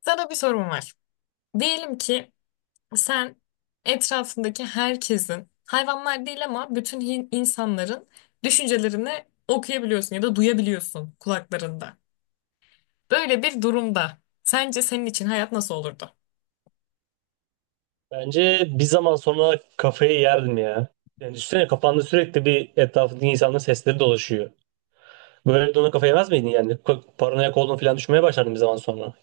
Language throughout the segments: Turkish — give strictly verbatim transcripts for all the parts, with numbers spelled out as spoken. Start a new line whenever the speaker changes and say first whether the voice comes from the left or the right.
left: Sana bir sorum var. Diyelim ki sen etrafındaki herkesin, hayvanlar değil ama bütün hin- insanların düşüncelerini okuyabiliyorsun ya da duyabiliyorsun kulaklarında. Böyle bir durumda sence senin için hayat nasıl olurdu?
right: Bence bir zaman sonra kafayı yerdim ya. Yani düşünsene, kafanda sürekli bir etrafındaki insanların sesleri dolaşıyor. Böyle de ona kafa yemez miydin yani? Ko- Paranoyak olduğunu falan düşünmeye başlardın bir zaman sonra.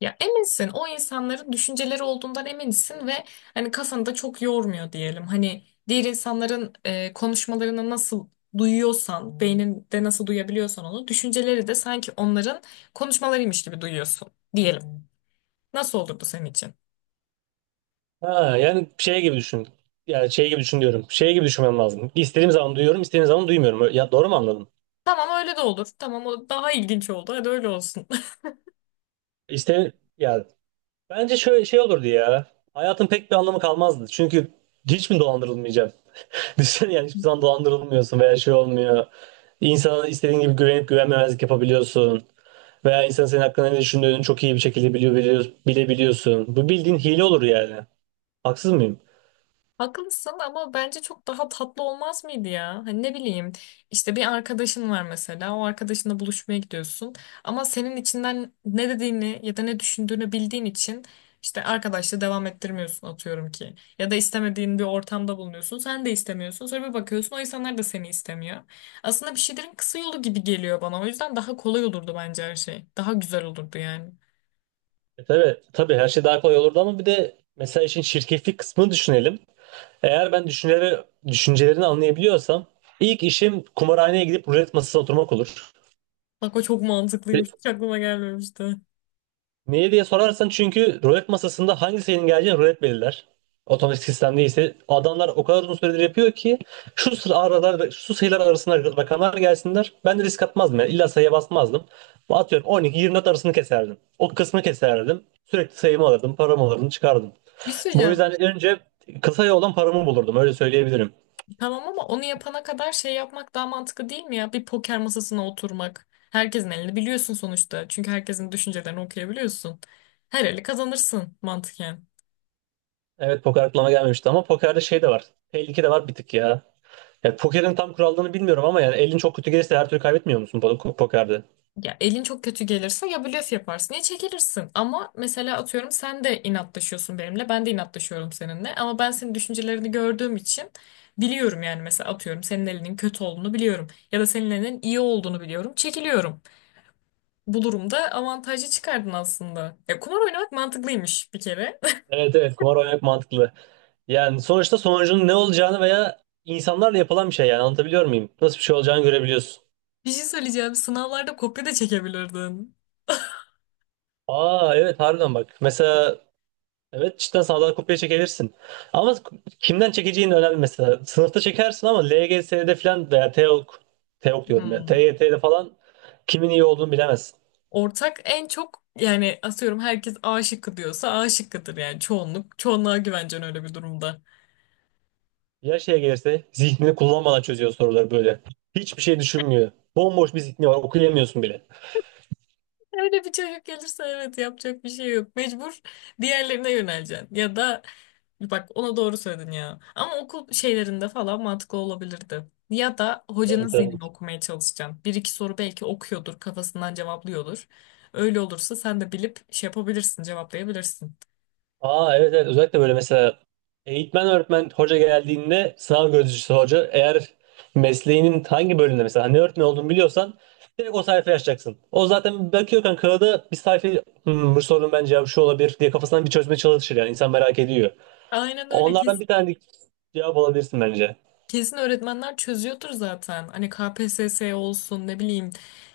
left: Ya eminsin o insanların düşünceleri olduğundan eminsin ve hani kafanı da çok yormuyor diyelim. Hani diğer insanların e, konuşmalarını nasıl duyuyorsan, beyninde nasıl duyabiliyorsan onu, düşünceleri de sanki onların konuşmalarıymış gibi duyuyorsun diyelim. Nasıl olurdu senin için?
right: Ha, yani şey gibi düşün. Yani şey gibi düşün diyorum. Şey gibi düşünmem lazım. İstediğim zaman duyuyorum, istediğim zaman duymuyorum. Ö- Ya doğru mu anladım?
left: Tamam öyle de olur. Tamam o daha ilginç oldu. Hadi öyle olsun.
right: İste ya, bence şöyle şey olurdu ya. Hayatın pek bir anlamı kalmazdı. Çünkü hiç mi dolandırılmayacağım? Düşünsene, yani hiçbir zaman dolandırılmıyorsun veya şey olmuyor. İnsana istediğin gibi güvenip güvenmemezlik yapabiliyorsun. Veya insan senin hakkında ne düşündüğünü çok iyi bir şekilde biliyor, biliyor, bilebiliyorsun. Bu bildiğin hile olur yani. Haksız mıyım?
left: Haklısın ama bence çok daha tatlı olmaz mıydı ya? Hani ne bileyim işte bir arkadaşın var mesela, o arkadaşınla buluşmaya gidiyorsun ama senin içinden ne dediğini ya da ne düşündüğünü bildiğin için işte arkadaşla devam ettirmiyorsun atıyorum ki. Ya da istemediğin bir ortamda bulunuyorsun, sen de istemiyorsun, sonra bir bakıyorsun o insanlar da seni istemiyor. Aslında bir şeylerin kısa yolu gibi geliyor bana, o yüzden daha kolay olurdu bence her şey. Daha güzel olurdu yani.
right: E tabii, tabii, her şey daha kolay olurdu ama bir de mesela işin şirketlik kısmını düşünelim. Eğer ben düşünceleri, düşüncelerini anlayabiliyorsam ilk işim kumarhaneye gidip rulet masasına oturmak olur.
left: Bak o çok mantıklıymış, hiç aklıma gelmemişti.
right: Niye diye sorarsan, çünkü rulet masasında hangi sayının geleceğini rulet belirler. Otomatik sistem değilse adamlar o kadar uzun süredir yapıyor ki şu sıra aralar şu sayılar arasında rakamlar gelsinler. Ben de risk atmazdım yani, illa sayıya basmazdım. Atıyorum, on iki yirmi dört arasını keserdim. O kısmı keserdim. Sürekli sayımı alırdım, paramı alırdım, çıkardım.
left: Bir şey
right: Bu
left: söyleyeceğim.
right: yüzden önce kısa yoldan paramı bulurdum, öyle söyleyebilirim.
left: Tamam ama onu yapana kadar şey yapmak daha mantıklı değil mi ya? Bir poker masasına oturmak. Herkesin elini biliyorsun sonuçta. Çünkü herkesin düşüncelerini okuyabiliyorsun. Her eli kazanırsın mantıken.
right: Evet, poker aklıma gelmemişti ama pokerde şey de var. Tehlike de var bir tık ya. Ya pokerin tam kurallarını bilmiyorum ama yani elin çok kötü gelirse her türlü kaybetmiyor musun po- pokerde?
left: Ya elin çok kötü gelirse ya blöf yaparsın ya çekilirsin. Ama mesela atıyorum sen de inatlaşıyorsun benimle. Ben de inatlaşıyorum seninle. Ama ben senin düşüncelerini gördüğüm için biliyorum yani, mesela atıyorum senin elinin kötü olduğunu biliyorum. Ya da senin elinin iyi olduğunu biliyorum. Çekiliyorum. Bu durumda avantajı çıkardın aslında. Ya, kumar oynamak mantıklıymış bir kere.
right: Evet, evet, kumar oynamak mantıklı. Yani sonuçta sonucunun ne olacağını veya insanlarla yapılan bir şey, yani anlatabiliyor muyum? Nasıl bir şey olacağını görebiliyorsun.
left: Bir şey söyleyeceğim. Sınavlarda kopya da çekebilirdin.
right: Aa, evet, harbiden bak. Mesela, evet, cidden sağdan kopya çekebilirsin. Ama kimden çekeceğin önemli mesela. Sınıfta çekersin ama L G S'de falan veya TEOK, TEOK diyorum ya,
left: Hmm.
right: T Y T'de falan kimin iyi olduğunu bilemezsin.
left: Ortak en çok yani, atıyorum herkes A şıkkı diyorsa A şıkkıdır yani, çoğunluk. Çoğunluğa güvencen öyle bir durumda.
right: Ya şeye gelirse, zihnini kullanmadan çözüyor soruları böyle. Hiçbir şey düşünmüyor. Bomboş bir zihni var, okuyamıyorsun bile.
left: Öyle bir çocuk gelirse evet, yapacak bir şey yok. Mecbur diğerlerine yöneleceksin. Ya da bak ona doğru söyledin ya. Ama okul şeylerinde falan mantıklı olabilirdi. Ya da hocanın
right: Evet, evet.
left: zihnini okumaya çalışacaksın. Bir iki soru belki okuyordur, kafasından cevaplıyordur. Öyle olursa sen de bilip şey yapabilirsin, cevaplayabilirsin.
right: Aa, evet, evet, özellikle böyle mesela eğitmen, öğretmen, hoca geldiğinde, sınav gözcüsü hoca, eğer mesleğinin hangi bölümünde, mesela hani ne öğretmen olduğunu biliyorsan, direkt o sayfayı açacaksın. O zaten bakıyor kanka kağıda bir sayfayı. "Hmm, bu sorunun bence cevabı şu olabilir" diye kafasından bir çözmeye çalışır yani, insan merak ediyor.
left: Aynen öyle.
right: Onlardan bir tane cevap alabilirsin bence.
left: Kesin öğretmenler çözüyordur zaten. Hani K P S S olsun, ne bileyim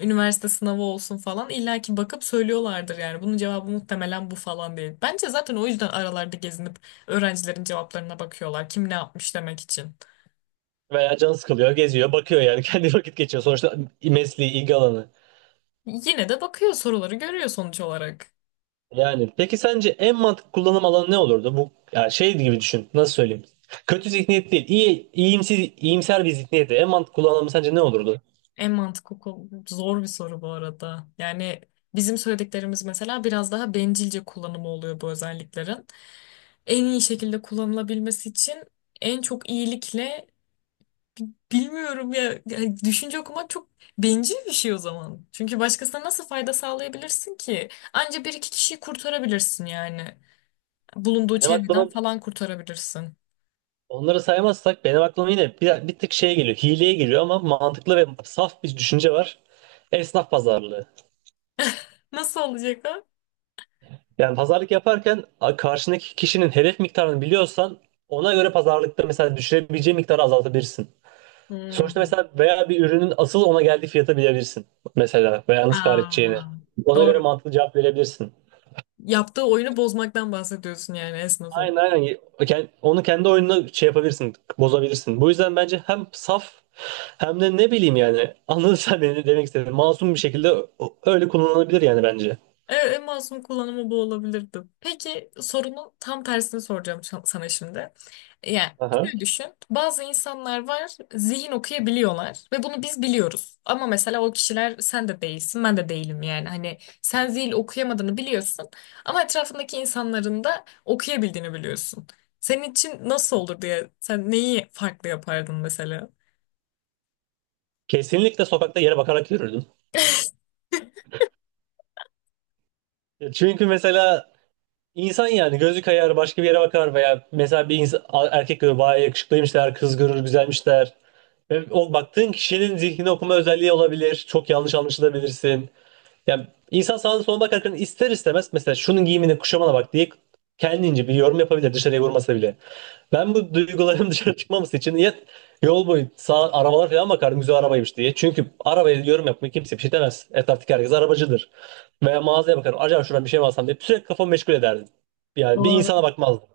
left: üniversite sınavı olsun falan, illa ki bakıp söylüyorlardır yani. Bunun cevabı muhtemelen bu falan değil. Bence zaten o yüzden aralarda gezinip öğrencilerin cevaplarına bakıyorlar. Kim ne yapmış demek için.
right: Veya can sıkılıyor, geziyor, bakıyor yani, kendi vakit geçiyor sonuçta, mesleği, ilgi alanı.
left: Yine de bakıyor, soruları görüyor sonuç olarak.
right: Yani peki sence en mantıklı kullanım alanı ne olurdu? Bu yani şey gibi düşün. Nasıl söyleyeyim? Kötü zihniyet değil. İyi, iyimsiz, iyimser bir zihniyeti. En mantıklı kullanımı sence ne olurdu?
left: En mantıklı kol- zor bir soru bu arada. Yani bizim söylediklerimiz mesela biraz daha bencilce kullanımı oluyor bu özelliklerin. En iyi şekilde kullanılabilmesi için en çok iyilikle... Bilmiyorum ya. Yani düşünce okumak çok bencil bir şey o zaman. Çünkü başkasına nasıl fayda sağlayabilirsin ki? Anca bir iki kişiyi kurtarabilirsin yani. Bulunduğu
right: Benim
left: çevreden
right: aklıma,
left: falan kurtarabilirsin.
right: onları saymazsak benim aklıma yine bir, bir tık şeye geliyor. Hileye geliyor ama mantıklı ve saf bir düşünce var. Esnaf pazarlığı.
left: Nasıl olacak ha?
right: Yani pazarlık yaparken a- karşındaki kişinin hedef miktarını biliyorsan, ona göre pazarlıkta mesela düşürebileceği miktarı azaltabilirsin. Sonuçta
left: Hmm.
right: mesela veya bir ürünün asıl ona geldiği fiyata bilebilirsin. Mesela veya nasıl kar edeceğini.
left: Aa,
right: Ona göre
left: doğru.
right: mantıklı cevap verebilirsin.
left: Yaptığı oyunu bozmaktan bahsediyorsun yani, esnafın.
right: Aynen, aynen. Ken- Onu kendi oyununa şey yapabilirsin, bozabilirsin. Bu yüzden bence hem saf hem de ne bileyim yani, anladın sen beni, demek istedim. Masum bir şekilde o- öyle kullanılabilir yani bence.
left: Evet, en masum kullanımı bu olabilirdi. Peki sorunun tam tersini soracağım şa- sana şimdi. Yani
right: Aha.
left: şöyle düşün. Bazı insanlar var, zihin okuyabiliyorlar ve bunu biz biliyoruz. Ama mesela o kişiler sen de değilsin, ben de değilim yani. Hani sen zihin okuyamadığını biliyorsun ama etrafındaki insanların da okuyabildiğini biliyorsun. Senin için nasıl olur diye, sen neyi farklı yapardın mesela?
right: Kesinlikle sokakta yere bakarak yürürdüm. Çünkü mesela, İnsan yani gözü kayar, başka bir yere bakar veya mesela bir insan, erkek görür bayağı yakışıklıymış der, kız görür güzelmiş der. Ve o baktığın kişinin zihnini okuma özelliği olabilir. Çok yanlış anlaşılabilirsin. Yani insan sağına soluna bakarken ister istemez mesela şunun giyimine kuşamana bak diye kendince bir yorum yapabilir, dışarıya vurmasa bile. Ben bu duygularım dışarı çıkmaması için ya, yol boyu sağ arabalar falan bakardım, güzel arabaymış diye. Çünkü arabaya yorum yapmaya kimse bir şey demez. Etraftaki herkes arabacıdır. Veya mağazaya bakarım, acaba şuradan bir şey mi alsam diye sürekli kafamı meşgul ederdim. Yani bir insana bakmazdım.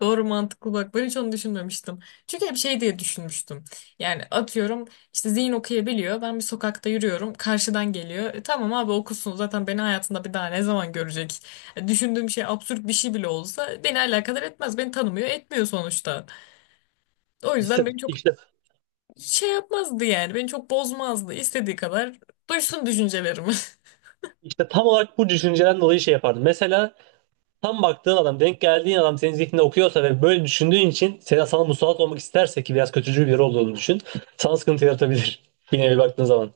left: Doğru, mantıklı, bak ben hiç onu düşünmemiştim. Çünkü hep şey diye düşünmüştüm. Yani atıyorum, işte zihin okuyabiliyor. Ben bir sokakta yürüyorum. Karşıdan geliyor. E, tamam abi okusun, zaten beni hayatında bir daha ne zaman görecek? E, düşündüğüm şey absürt bir şey bile olsa beni alakadar etmez. Beni tanımıyor etmiyor sonuçta. O yüzden
right: İşte,
left: beni çok
right: işte,
left: şey yapmazdı yani. Beni çok bozmazdı. İstediği kadar duysun düşüncelerimi.
right: işte tam olarak bu düşünceden dolayı şey yapardım. Mesela tam baktığın adam, denk geldiğin adam senin zihninde okuyorsa ve böyle düşündüğün için sana, sana musallat olmak isterse, ki biraz kötücül biri olduğunu düşün. Sana sıkıntı yaratabilir. Yine bir baktığın zaman.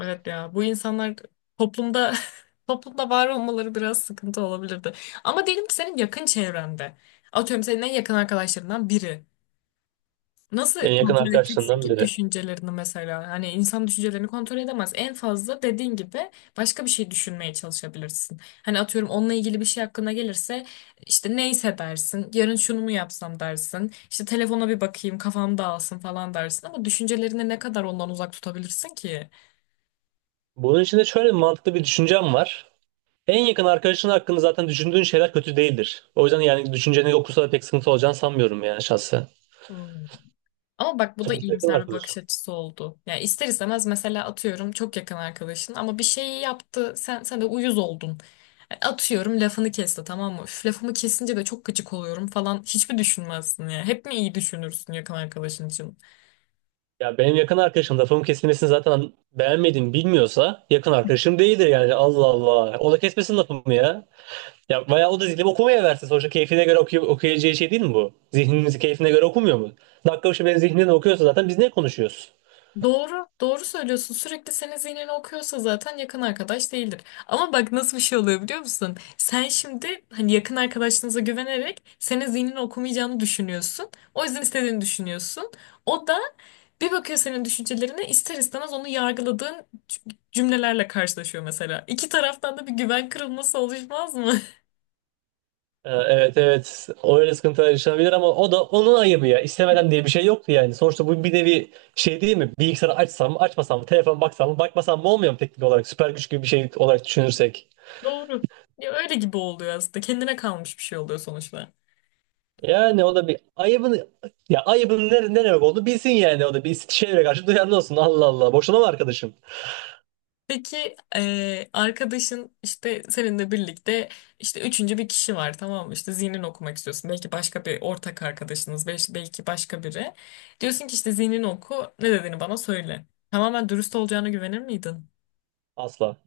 left: Evet ya bu insanlar toplumda toplumda var olmaları biraz sıkıntı olabilirdi. Ama diyelim ki senin yakın çevrende. Atıyorum senin en yakın arkadaşlarından biri. Nasıl
right: En yakın
left: kontrol edeceksin
right: arkadaşlarından
left: ki
right: biri.
left: düşüncelerini mesela? Hani insan düşüncelerini kontrol edemez. En fazla dediğin gibi başka bir şey düşünmeye çalışabilirsin. Hani atıyorum onunla ilgili bir şey hakkında gelirse işte neyse dersin. Yarın şunu mu yapsam dersin. İşte telefona bir bakayım, kafam dağılsın falan dersin. Ama düşüncelerini ne kadar ondan uzak tutabilirsin ki?
right: Bunun için de şöyle bir mantıklı bir düşüncem var. En yakın arkadaşın hakkında zaten düşündüğün şeyler kötü değildir. O yüzden yani düşünceni okursa da pek sıkıntı olacağını sanmıyorum, yani şahsen.
left: Ama bak bu da
right: Sonuçta yakın
left: iyimser bir bakış
right: arkadaşım.
left: açısı oldu. Yani ister istemez mesela atıyorum, çok yakın arkadaşın ama bir şeyi yaptı, sen sen de uyuz oldun. Yani atıyorum lafını kesti, tamam mı? Üf, lafımı kesince de çok gıcık oluyorum falan hiçbir düşünmezsin ya? Hep mi iyi düşünürsün yakın arkadaşın için?
right: Ya benim yakın arkadaşım lafımın kesilmesini zaten beğenmediğimi bilmiyorsa, yakın arkadaşım değildir yani. Allah Allah. O da kesmesin lafımı ya. Ya bayağı, o da zihnini okumaya versin. Sonuçta keyfine göre okuy okuyacağı şey değil mi bu? Zihnimizi keyfine göre okumuyor mu? Dakika başı benim zihnimden okuyorsa zaten biz ne konuşuyoruz?
left: Doğru, doğru söylüyorsun. Sürekli senin zihnini okuyorsa zaten yakın arkadaş değildir. Ama bak nasıl bir şey oluyor biliyor musun? Sen şimdi hani yakın arkadaşınıza güvenerek senin zihnini okumayacağını düşünüyorsun. O yüzden istediğini düşünüyorsun. O da bir bakıyor senin düşüncelerine, ister istemez onu yargıladığın cümlelerle karşılaşıyor mesela. İki taraftan da bir güven kırılması oluşmaz mı?
right: Ee, evet, evet. Öyle sıkıntılar yaşanabilir ama o da onun ayıbı ya. İstemeden diye bir şey yoktu yani. Sonuçta bu bir nevi şey değil mi? Bilgisayarı açsam mı açmasam mı? Telefon baksam mı bakmasam mı olmuyor mu teknik olarak? Süper güç gibi bir şey olarak düşünürsek.
left: Doğru. Ya öyle gibi oluyor aslında. Kendine kalmış bir şey oluyor sonuçta.
right: Yani o da bir ayıbın, ya ayıbın ne, ne demek olduğunu bilsin yani, o da bir şeylere karşı duyarlı olsun. Allah Allah. Boşuna mı arkadaşım?
left: Peki eee, arkadaşın işte seninle birlikte işte üçüncü bir kişi var, tamam mı? İşte zihnini okumak istiyorsun. Belki başka bir ortak arkadaşınız, bel- belki başka biri. Diyorsun ki işte zihnini oku, ne dediğini bana söyle. Tamamen dürüst olacağına güvenir miydin?
right: Asla.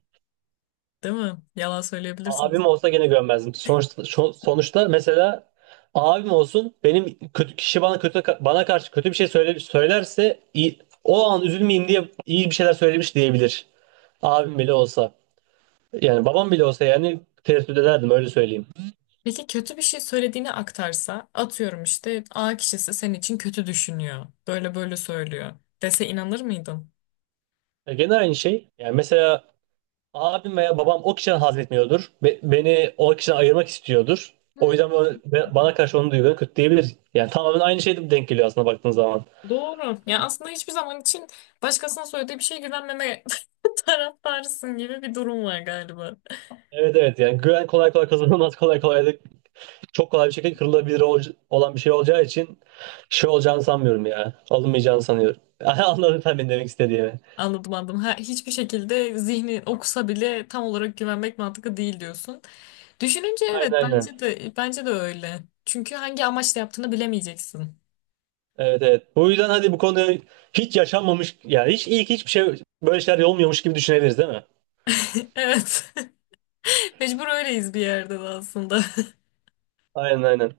left: Değil mi? Yalan söyleyebilirsin.
right: Abim olsa gene gömmezdim. Sonuçta, şo- sonuçta mesela abim olsun, benim kötü kişi, bana kötü, bana karşı kötü bir şey söyle, söylerse, iyi- o an üzülmeyeyim diye iyi bir şeyler söylemiş diyebilir. Abim bile olsa. Yani babam bile olsa yani tereddüt ederdim, öyle söyleyeyim.
left: Peki kötü bir şey söylediğini aktarsa, atıyorum işte A kişisi senin için kötü düşünüyor. Böyle böyle söylüyor. Dese inanır mıydın?
right: E, Gene aynı şey. Yani mesela abim veya babam o kişiden haz etmiyordur. Be- beni o kişiden ayırmak istiyordur. O yüzden bana bana karşı onun duygularını kötü diyebilir. Yani tamamen aynı şeyde denk geliyor aslında, baktığın zaman.
left: Doğru. Ya aslında hiçbir zaman için başkasına söylediği bir şeye güvenmeme taraftarısın gibi bir durum var galiba.
right: Evet, evet, yani güven kolay kolay kazanılmaz, kolay kolay da çok kolay bir şekilde kırılabilir ol- olan bir şey olacağı için şey olacağını sanmıyorum ya. Alınmayacağını sanıyorum. Anladın sen benim demek istediğimi.
left: Anladım anladım. Ha, hiçbir şekilde zihni okusa bile tam olarak güvenmek mantıklı değil diyorsun. Düşününce
right: Aynen,
left: evet,
right: aynen.
left: bence de bence de öyle. Çünkü hangi amaçla yaptığını bilemeyeceksin.
right: Evet, evet. Bu yüzden hadi bu konuyu hiç yaşanmamış, yani hiç ilk hiçbir şey böyle şeyler olmuyormuş gibi düşünebiliriz değil mi?
left: Evet. Mecbur öyleyiz bir yerde de aslında.
right: Aynen, aynen.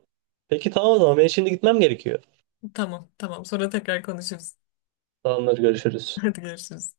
right: Peki tamam, o zaman ben şimdi gitmem gerekiyor.
left: Tamam tamam, sonra tekrar konuşuruz.
right: Tamamdır, görüşürüz.
left: Hadi görüşürüz.